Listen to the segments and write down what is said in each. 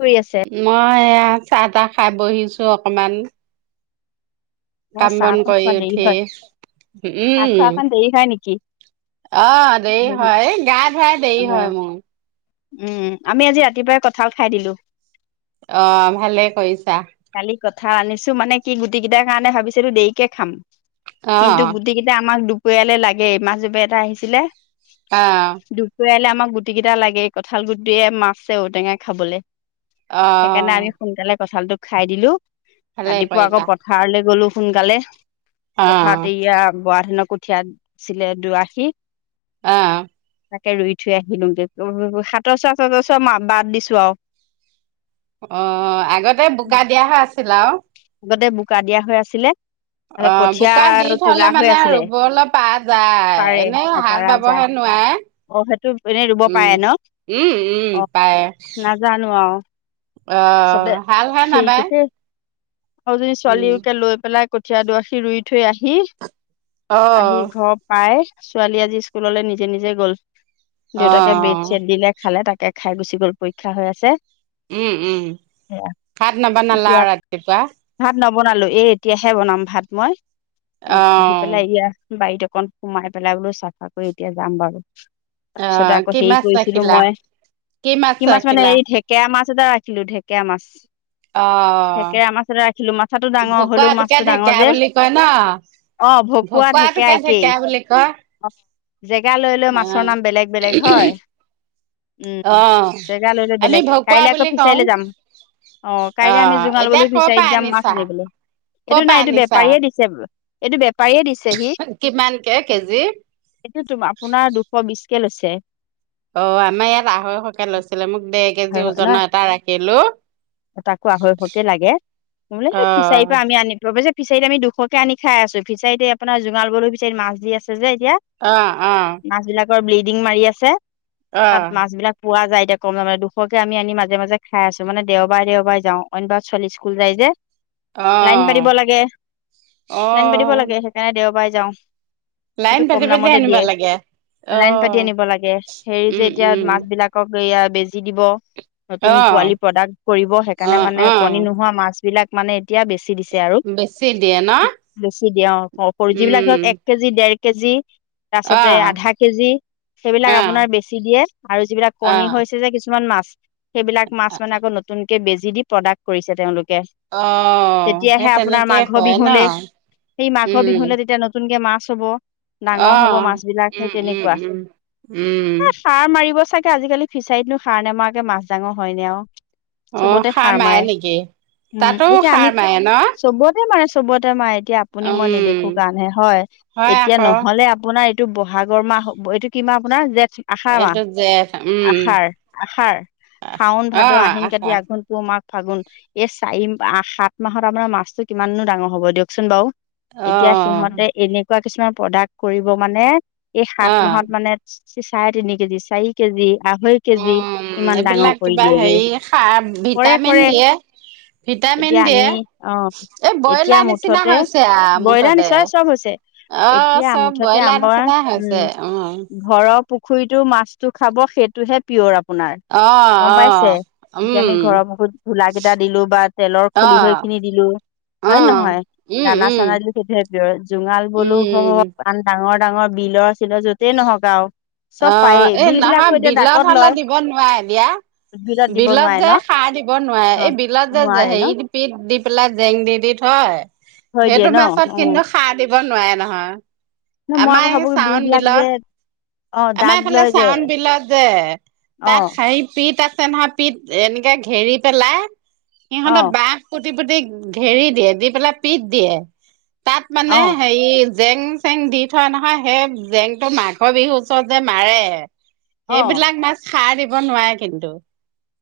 কৰি আছে? মই এয়া চাহ-তাহ খাই বহিছো অকণমান। মোৰ কাম বন চাহখন কৰি খোৱা দেৰি উঠি, হয়, চাহ খোৱা উম। অকণ দেৰি হয় নেকি? আহ দেৰি হয় গা ধুৱাই দেৰি হয় মোৰ। উম, আমি আজি ৰাতিপুৱাই কঠাল খাই দিলো। অ' ভালে কৈইছ কালি কঁঠাল আনিছো মানে কি গুটি কিটাৰ কাৰণে ভাবিছিলো দেৰিকে খাম। অ কিন্তু গুটিকেইটা আমাক দুপৰীয়ালৈ লাগে মাছবেপাৰী এটা আহিছিলে। অ দুপৰীয়ালে আমাক। গুটি কিটা লাগে কঁঠাল গুতিয়েত মাছে ঔটেঙা খাবলে। অ সেইকাৰণে আমি সোনকালে কঁঠালটো খাই দিলো, ভালে ৰাতিপুৱা আকৌ কৰিলা পথাৰলৈ গলো সোনকালে। অ পথাৰত এয়া বৰা ধানৰ কঠীয়াছিলে দুআশী। আহ। তাকে ৰুই থৈ আহিলোগে, হাতৰ [unintelligible] বাদ দিছো আৰু। অ' আগতে বোকা দিয়াহে আছিল আৰু। আগতে বোকা দিয়া হৈ আছিলে। [inaudible] অ, তাৰপিছত কঠীয়া বোকা দি তোলা থলে হৈ মানে আছিলে ৰুবলৈ পা যায়, পাৰে এনে অ হাল পাৰা যায় বাবহে নোৱাৰে। অ সেইটো এনেই ৰুব উম, পাৰে ন উম, উম, অ পায়। নাজানো আৰু চবে অ' হাল হে হেৰি নাবাই। কৈছে আৰু যদি ছোৱালীকে লৈ পেলাই কঠীয়া দআশি ৰুই থৈ আহি। অ আহি ঘৰ পাই ছোৱালী আজি স্কুললৈ নিজে নিজে গ'ল। দেউতাকে অ বেড-চেট দিলে খালে তাকে খাই গুচি গ'ল পৰীক্ষা হৈ আছে। উম, উম, সেয়া ভাত নবনালা এতিয়া ৰাতিপুৱা? ভাত নবনালো, এই এতিয়াহে বনাম ভাত মই, অ আহি পেলাই এয়া। বাৰীত অকণ সোমাই পেলাই বোলো চাফা কৰি এতিয়া যাম বাৰু। তাৰপিছতে আহ আকৌ কি হেৰি মাছ কৰিছিলো ৰাখিলা মই, কি মাছ মানে এই ঢেকেৰা মাছ ৰাখিলো ঢেঁকেৰা মাছ। অ'। সেকে আমাৰ তাতে ৰাখিলো, মাথাটো ডাঙৰ হলেও ভকুৱাটোকে মাছটো ডাঙৰ ঢেকীয়া যে। বুলি কয় ন অ, ভকুৱা ভকুৱাটোকে ঢেকেৰা একেই। ঢেকীয়া বুলি কয় জেগা লৈ লৈ অ মাছৰ নাম বেলেগ বেলেগ হয়। উম, অ জেগা লৈ লৈ আমি বেলেগ, ভকুৱা কাইলে আকৌ বুলি কওঁ ফিচাৰীলে যাম। অ, কাইলৈ আমি জোঙা এতিয়া লবলৈ কৰ ফিচাৰীত পৰা যাম মাছ আনিছা আনিবলৈ। কৰ এইটো নাই পৰা এইটো আনিছা বেপাৰীয়ে দিছে। এইটো বেপাৰীয়ে দিছে সি কিমানকে কেজি? এইটো তোম, আপোনাৰ দুশ বিশকে লৈছে। অ, আমাৰ ইয়াত আঢ়ৈশকে লৈছিলে মোক দেৰ হয় কেজি হয় ন ওজনৰ এটা ৰাখিলো। তাকো আঢ়ৈশকে লাগে বোলে অ সেই ফিচাৰীৰ পৰা আমি আন অৱশ্যে ফিচাৰীত আমি দুশকে আনি খাই আছো, ফিচাৰীত এই আপোনাৰ জোঙাল বোলো ফিচাৰীত মাছ দি আছে। যে এতিয়া, অ অ মাছবিলাকৰ ব্লিডিং মাৰি আছে তাত মাছবিলাক পোৱা যায়। এতিয়া কম যামানে দুশকে আমি আনি মাজে-মাজে খাই আছো, মানে দেওবাৰে-দেওবাৰে যাও, অইন বাৰত ছোৱালী স্কুল যায় যে। অ লাইন পাতিব লাগে, অ লাইন পাতিব অ লাগে, সেইকাৰণে দেওবাৰে যাওঁ লাইন সেইটো পাতি কম পাতি দামতে আনিব দিয়ে। লাগে লাইন পাতি অহ আনিব লাগে, হেৰি যে উম এতিয়া উম মাছ বিলাকক য়া বেজি দিব, অ নতুন পোৱালি প্ৰডাক্ট কৰিব, অ সেইকাৰণে মানে অ কণী নোহোৱা মাছ বিলাক মানে এতিয়া বেছি দিছে আৰু বেছি দিয়ে ন বেছি দিওঁ খ যিবিলাক ধৰক উম এক কেজি, দেৰ কেজি তাৰ অ পাছতে আধা কেজি অ সেইবিলাক আপোনাৰ বেছি দিয়ে আৰু যিবিলাক অ কণী হৈছে যে কি কিছুমান মাছ সেইবিলাক মাছ মানে আকৌ নতুনকে বেজি দি প্ৰডাক্ট কৰিছে তেওঁলোকে অ সেই তেতিয়াহে আপোনাৰ তেনেকে মাঘৰ কয় ন বিহুলে সেই মাঘৰ উম বিহুে তেতিয়া নতুনকে মাছ হ'ব অ ডাঙৰ হব মাছ বিলাক সেই উম উম তেনেকুৱা উম উম সাৰ মাৰিব চাগে আজিকালি ফিচাৰীতনো সাৰ নোমাৰাকে মাছ ডাঙৰ হয় নে আৰু চবতে সাৰ মাৰে উম, তাতো এতিয়া সাৰ আমি মাৰে ন চবতে মাৰে, চবতে মাৰে, এতিয়া আপুনি মই নেদেখো উম কাৰণ হে হয়। হয় এতিয়া আকৌ নহলে আপোনাৰ এইটো ব'হাগৰ মাহ, এইটো কি মাহ আপোনাৰ যে আষাৰ মাহ, এইটো জেঠ উম আষাৰ। আষাৰ, শাওন, অ ভাদ, আহিন, আশা কাতি, আঘণ, পুহ, মা ফাগুন, এই চাৰি, সাত মাহত আপোনাৰ মাছটো কিমাননো ডাঙৰ হ'ব দিয়কচোন বাৰু। অ এতিয়া সিহঁতে এনেকুৱা কিছুমান প্ৰডাক্ট কৰিব মানে এই সাত অ মাহত মানে চাৰে তিনি কেজি চাৰি কেজি আঢ়ৈ কেজি উম ইমান ডাঙৰ এইবিলাক কৰি কিবা হেৰি দিয়েগে সাৰ কৰে ভিটামিন কৰে দিয়ে ভিটামিন এতিয়া দিয়ে আমি অ এই এতিয়া ব্ৰইলাৰ নিচিনা মুঠতে হৈছে আৰু বইলাৰ মুঠতে নিচয় চব হৈছে অ এতিয়া চব মুঠতে ব্ৰইলাৰ আমাৰ নিচিনা হৈছে উম ঘৰৰ পুখুৰ পুখুৰীটো মাছটো খাব সেইটোহে পিয়'ৰ আ আপোনাৰ অ গম পাইছে অ এতিয়া আমি উম ঘৰৰ মুখুত ধোলা কেইটা দিলো বা তেলৰ অ খল হৈ খিন নি দিলো অ হয়ে নহয় উম দানা উম চানা দিলো সেইটোহে প্ৰিয়ৰ জোঙাল বোলো উম সহ আন ডাঙৰ ডাঙৰ বিলৰ চিলৰ য'তেই নহক আৰু অ চব পায়েই এই বিল বিলাকো নহয় এতিয়া বিলত ডাকত লয় হলেত দিব নোৱাৰে দিয়া দিব বিলত নোৱাৰে ন যে সাৰ দিব নোৱাৰে অ এই বিলত যে যে নোৱাৰে ন হেপ দি পেলাই জেং দি দি থয় থৈ দিয়ে সেইটো ন মাছত অ কিন্তু সাৰ দিব নোৱাৰে নহয় ন মই আকৌ আমাৰ ভাবো কি চাওন বিবিলাক যে বিলত অ আমাৰ দাগ এইফালে লয় যে চাউন বিলত যে অ তাত হহি পিত আছে নহয় পিত এনেকে ঘেৰি পেলাই অ সিহঁতে বহ কু পুট পুতি ঘেৰি দিয়ে দি পেলাই পিট দিয়ে তাত অ মানে হেৰি জেং চেং দি থোৱা নহয়, সেই জেংটো মাঘৰ বিহুৰ ওচৰত যে মাৰে অ সেইবিলাক মাছ খাৰ দিব নোৱাৰে কিন্তু।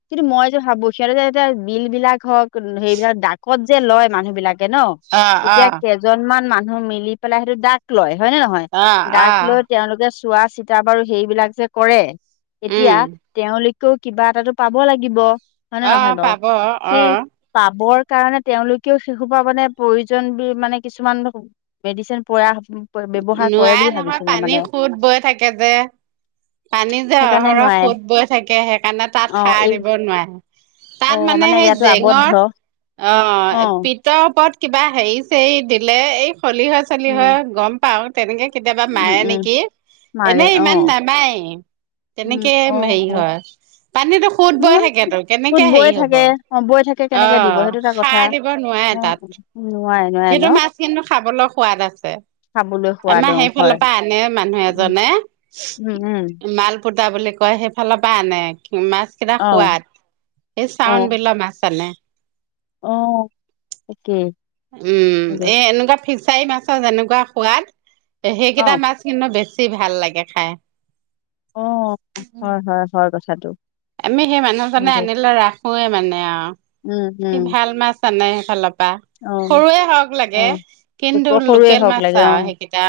কিন্তু মই যে ভাবো সিহঁতে যে এতিয়া বিল বিলাক হওক সেইবিলাক ডাকত যে লয় মানুহ বিলাক থাকে ন অ অ এতিয়া কেইজনমান মানুহ মিলি পেলাই সেইটো দাগ লয়। হয় নে নহয় অ অ দাক লৈ তেওঁলোকে চোৱা চিতা বাৰু সেইবিলাক যে কৰে। তেতিয়া উম তেওঁলোকেও কিবা এটাটো পাব লাগিব। হয়নে অ নহয় বাওঁ! পাব সি অ চাবৰ কাৰণে তেওঁলোকেও সেই সোপা মানে প্ৰয়োজন মানে কিছুমান মেডিচিন প্ৰয়াস নোৱাই নহয় পানী সোত বৈ থাকে যে। পানী যে সেইকাৰণে অহৰহ নোৱাৰে সোত বৈ থাকে সেইকাৰণে তাত অ সাৰ এই দিব নোৱাই। অ তাত মানে সেই ইয়াতো আবদ্ধ জেঙত, আহ অ পিত ক'ত কিবা হেৰি চেৰি দিলে এই খলিৱৈ চলিৱৈ উম হয় গম পাও তেনেকে কেতিয়াবা উম, মাৰে উম, নেকি মাৰে এনেই ইমান অ', নামায়। উম, তেনেকে অ', হেৰি অ', হয়। পানীতো সোত মোৰ বই মানে থাকেতো টোত কেনেকে হেৰি বৈ হ'ব। থাকে অ', বৈ অৱ সাৰ দিব নোৱাৰে। তাত উম, নোৱেই নোৱেই ন! সেইটো মাছ কিন্তু খাবলৈ সোৱাদ আছে। খাবলৈ সোৱাদ আমাৰ অ', হয়। সেইফালৰ পৰা আনে মানুহ উম, এজনে, উম, উম, মাল ফুতা বুলি কয় সেইফালৰ পৰা আনে। মাছ কেইটা অ', সোৱাদ এই চাউন অ', বিলৰ মাছ আনে। অ' তাকে। উম, এ এনেকুৱা ফিচাৰি মাছৰ যেনেকুৱা সোৱাদ। অ', সেইকেইটা মাছ কিন্তু বেছি ভাল লাগে খাই। অ' হয়' হয় 'হয় কথাটো। আমি সেই হয় মানুহজনে দিয়ক। আনিলে ৰাখোয়ে মানে আ উম, সি উম, ভাল মাছ আনে। সেইফালৰ অ', সৰুৱে হওঁক লাগে অ', ক কিন্তু সৰুৱে লোকেল মাছ আ সেইকেইটা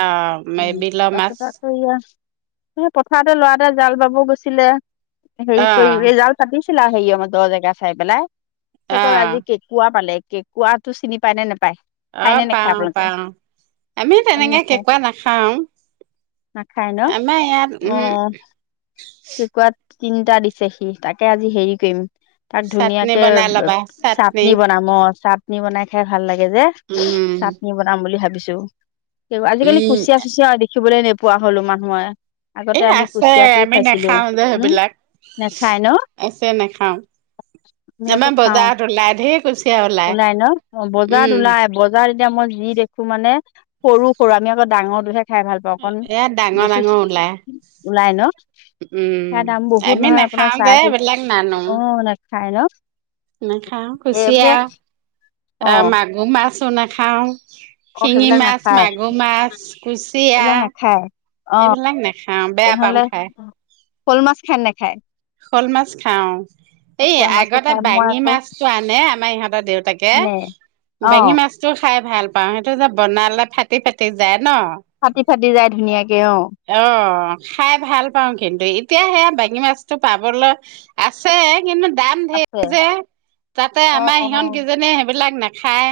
অ'। তা পাছত আকৌ য়েইআ পথাৰতে ল'ৰা এটা জাল বাব গৈছিলে হেৰি অ কৰি এই জাল পাতিছ ছিলা হেৰি দহ জেগা চাই পেলাই সে অ ক আজি কেঁকুৱা পালে কেঁকৰাাতটো চিনি পাই নে নেপায়! খায় অৱ নে নেখায় পাও আপোনালোকে? পাও আমিও খায় নে তেনেকে নেখায়? কেকুৱা নাখাও। নাখায় ন আমাৰ ইয়াত উম অৱ কেকুৱাত তিনিটা দিছে সি তাকে আজি হেৰি কৰিম। তাক চাটনি ধুনীয়াকে বনাই ল'বা চাটনি বনাব‌‌ অ চাট। চাটনি বনাই খাই ভাল লাগে যে উম চাটনি বনাম বুলি ভাবিছোঁ। আজিকালি উম কুচিয়া-চুচিয়া দেখিবলৈ নোপোৱা হলো মানুহে। আগতে এই আমি আছে কুচিয়াটো আমি খাইছিলো। নাখাও যে উম, সেইবিলাক নেখায় ন? আছে নাখাও আমি আকৌ আমাৰ খাওঁ। বজাৰত ওলাই ধেৰ কুছিয়া ওলাই। ওলাই ন। উম বজাৰত ওলাই বজাৰ এতিয়া মই যি দেখো মানে সৰু সৰা আমি আকৌ ডাঙৰ টোহে খাই ভাল পাওঁ। অকণ ইয়াত ডাঙৰ বস্তু ডাঙৰ ওলাই ওলাই ন। উম সেয়া দাম বহুত আমি নহয় নাখাও আপোনাৰ যে চাই তি এইবিলাক অ' নেখায় ন। নাখাওঁ এইবোৰে কুচিয়া অ আহ মাগুৰ মাছো নাখাও। অ শিঙি সেইবিলাক মাছ নাখায় মাগুৰ মাছ কুচিয়া এইবিলাক নাখায় অ এইবিলাক নেখাওঁ বেয়া পাওঁ তেনেহলে খাই। শ'ল মাছ খায় নে নাখায়। শ'ল মাছ খাও। এই শ'ল মাছটো আগতে খাই মই বাঙি আকৌ মাছতটো আনে আমাৰ ইহঁতেৰ দেউতাকে মানে অ বাঙি মাছতটো খাই ভাল পাও সেইটো যে বনালে ফাটি ফাটি যায়। ন। ফাটি ফাটি যায় ধুনীয়াকে অ অ' খাই ভাল পাওঁ কিন্তু, এতিয়া সেয়া বাঙী মাছতটো পাবলৈ আছে। কিন্তু দাম ধেৰ আছে যে তাতে অ আমাৰ অ ইহঁত কেইজনীয়ে সেইবিলাক নাখায়।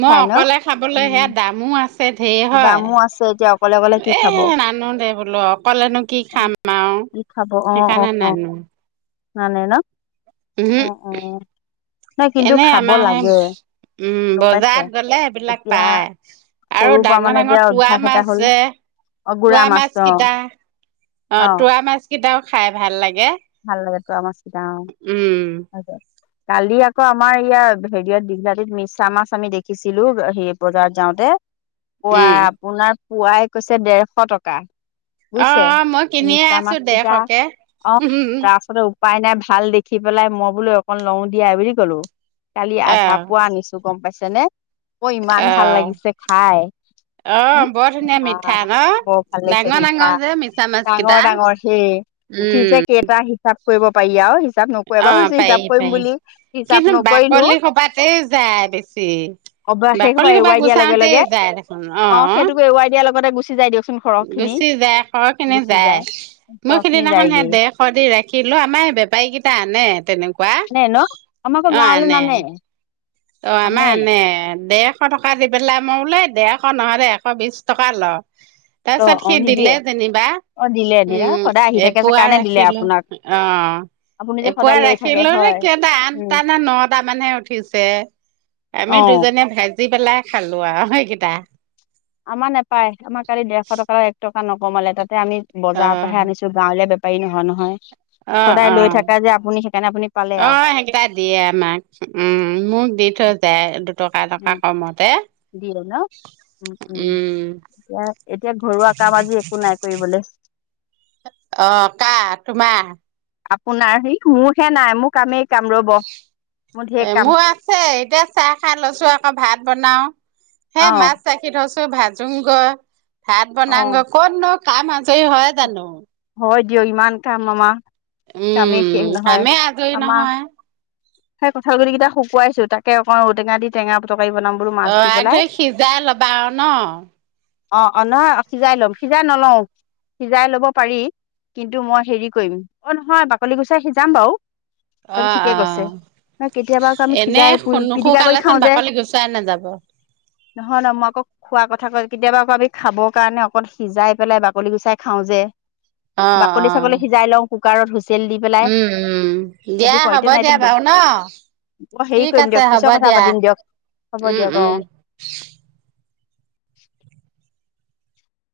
মই ন অকলে খাবলৈ সেয়া উম দামো আছে। ধেৰ হয় দামো আছে এতিয়া অকলে অকলে কি এ খাব। নানো দে বোলো অকলেনো কি অ খাম আৰু সেইকাৰণে নানো। নানে ন উ, উ। এনে আমাৰ উম গম পাইছে বজাৰত গলে সেইবিলাক এতিয়া পায়। আৰু সৰুৰ পৰা ডাঙৰ মানে ডাঙৰ এতিয়া তুৱা অভ্যাস এটা মাছ হ'ল যে অ গুড়া তুৱা মাছ মাছটো কেইটা অ' তোৱা মাছ কেইটাও খাই ভাল লাগে। ভাল লাগে তুৱা মাছ গিটাৰ উম অ'। কালি আকৌ আমাৰ ইয়াৰ হেৰিয়ত দীঘলাতিত মিছা মাছ আমি দেখিছিলো হে বজাৰত যাওঁতে। পোৱা উম আপোনাৰ পুৱাই কৈছে দেড়শ টকা। অ বুজিছে অ মই কিনিয়ে মিছা আছো মাছ গিটাৰ ডেৰশকে অ'। উম তাৰপাছতে উপায় নাই ভাল দেখি পেলাই মই বোলো অকন লওঁ দিয়া এই বুলি কলো। কালি আধা আহ পোৱা আনিছো গম পাইছে নে, অ ইমান ভাল আহ লাগিছে খাই। অ হম 'বৰ ধুনীয়া মিঠা বৰ ভাল ন লাগিছে ডাঙৰ মিঠা ডাঙৰ যে মিছা মাছ ডাঙৰ কেইটা। ডাঙৰ সেই উঠি যে উম। কেইটা হিচাপ কৰিব পাৰি আ। হিচাপ নকৰি অ এবাৰ হৈছে হিচাপ পাৰি কৰিম পাৰি বুলি হিচাপ কিন্তু নকৰিলো। বাকলি সোপাতেই যায় বেছি অ'ব শেষ হব বাকলি এ সোপা ৱাই দিয়াৰ লগে গুচাওতেই লগে যায় দেখোন অ' সেইটোকো এ ৱাই দিয়াৰ লগতে গুচি যাই দিয়কছোন। গুচি যায় খ খিনি যায়। মই সৰহ খিনি সিদিনাখন এ যায়গেই দেৰশ দি ৰাখিলো আমাৰ সেই বেপাৰী কেইটা আনে তেনেকুৱা। নাই ন আমাৰ আকৌ গাঁৱলৈ নানে। নানে অ'আমাৰ আনে ডেৰশ টকা দি পেলাই মই এই দেৰশ এশ নহলে এশ বিশ টকা ল, অ তাৰপিছত অ সি নিদিয়ে দিলে যেনিবা। অ দিলে দিলে সদায় আহি উম থাকে যে এপোৱা কাৰণে দিলে ৰাখিলো। আপোনাক অ' আপুনি যে এপোৱা সদায় লৈ থাকে ৰাখিলো নে হয় কেইটা উম আঠটা নে নটা মানহে উঠিছে। অ আমি দুজনীয়ে ভাজি পেলাই খালো আৰু সেইকেইটা। আমাৰ নোপায়, আমাৰ কালি ডেৰশ টকা এক টকা নকমালে তাত। তে আমি অ বজাৰৰ পৰাহে আনিছো, গাঁৱলীয়া বেপাৰী নহয় অ নহয়। অ সদায় লৈ থাকা যে আপুনি সেইকাৰণে আপুনি পালে আৰু অ' সেইকেইটা দিয়ে আমাক উম মোক দি থৈ যায় দুটকা এটকা উম কমতে। দিয়ে ন উম। উম, এতিয়া ঘৰুৱা কাম আজি একো নাই কৰিবলৈ। অ' কা তোমাৰ। আপোনাৰ সেই মোৰহে নাই মোক কামে এ মোৰ আছে, এতিয়া চাহ খাই লৈছো আকৌ ভাত বনাওঁ। হে অ মাছ ৰাখি থৈছো ভাজোং গৈ ভাত অ বনাংগৈ, ক'ত নো কাম আজৰি হয় জানো হয় দিয়ক ইমান কাম আমাৰ কামেই উম শেষ নহয়। কামেই আজৰি আমাৰ নহয় সেই কঠালগুটি কেইটা শুকুৱাইছো, তাকে অকন ঔটেঙা দি টেঙা পুক [unintelligible] অ' আগ ধৰি সিজাই ল'বা আৰু ন। অ' অ' নহয় সিজাই লম, সিজাই নলওঁ। সিজাই লব পাৰি, কিন্তু মই হেৰি কৰিম। অ' নহয় বাকলি গুচাই সিজাম বাৰু। সেইটো অ' ঠিকে কৈছে অ' ন কেতিয়াবা আকৌ আমি এনে সিজাই পিটিকা কৰি নুশুকালেচোন খাওঁ যে বাকলি গুচাই নাযাব। নহয় নহয় মই আকৌ খোৱা কথা কেতিয়াবা আকৌ আমি খাবৰ কাৰণে অকল সিজাই পেলাই বাকলি গুচাই খাও যে। বাকলি অ চাগলৈ সিজাই লওঁ কুকাৰত হুইচেল দি পেলাই উম উম সেইটো দিয়া হ'ব কয়তে নাই দিয়া বাৰু ন। অ' মই হেৰি ঠিক কৰিম আছে দিয়ক হ'ব পিছৰ কথা দিয়া। পাতিম দিয়ক হ'ব উম দিয়ক অ উম [inaudible]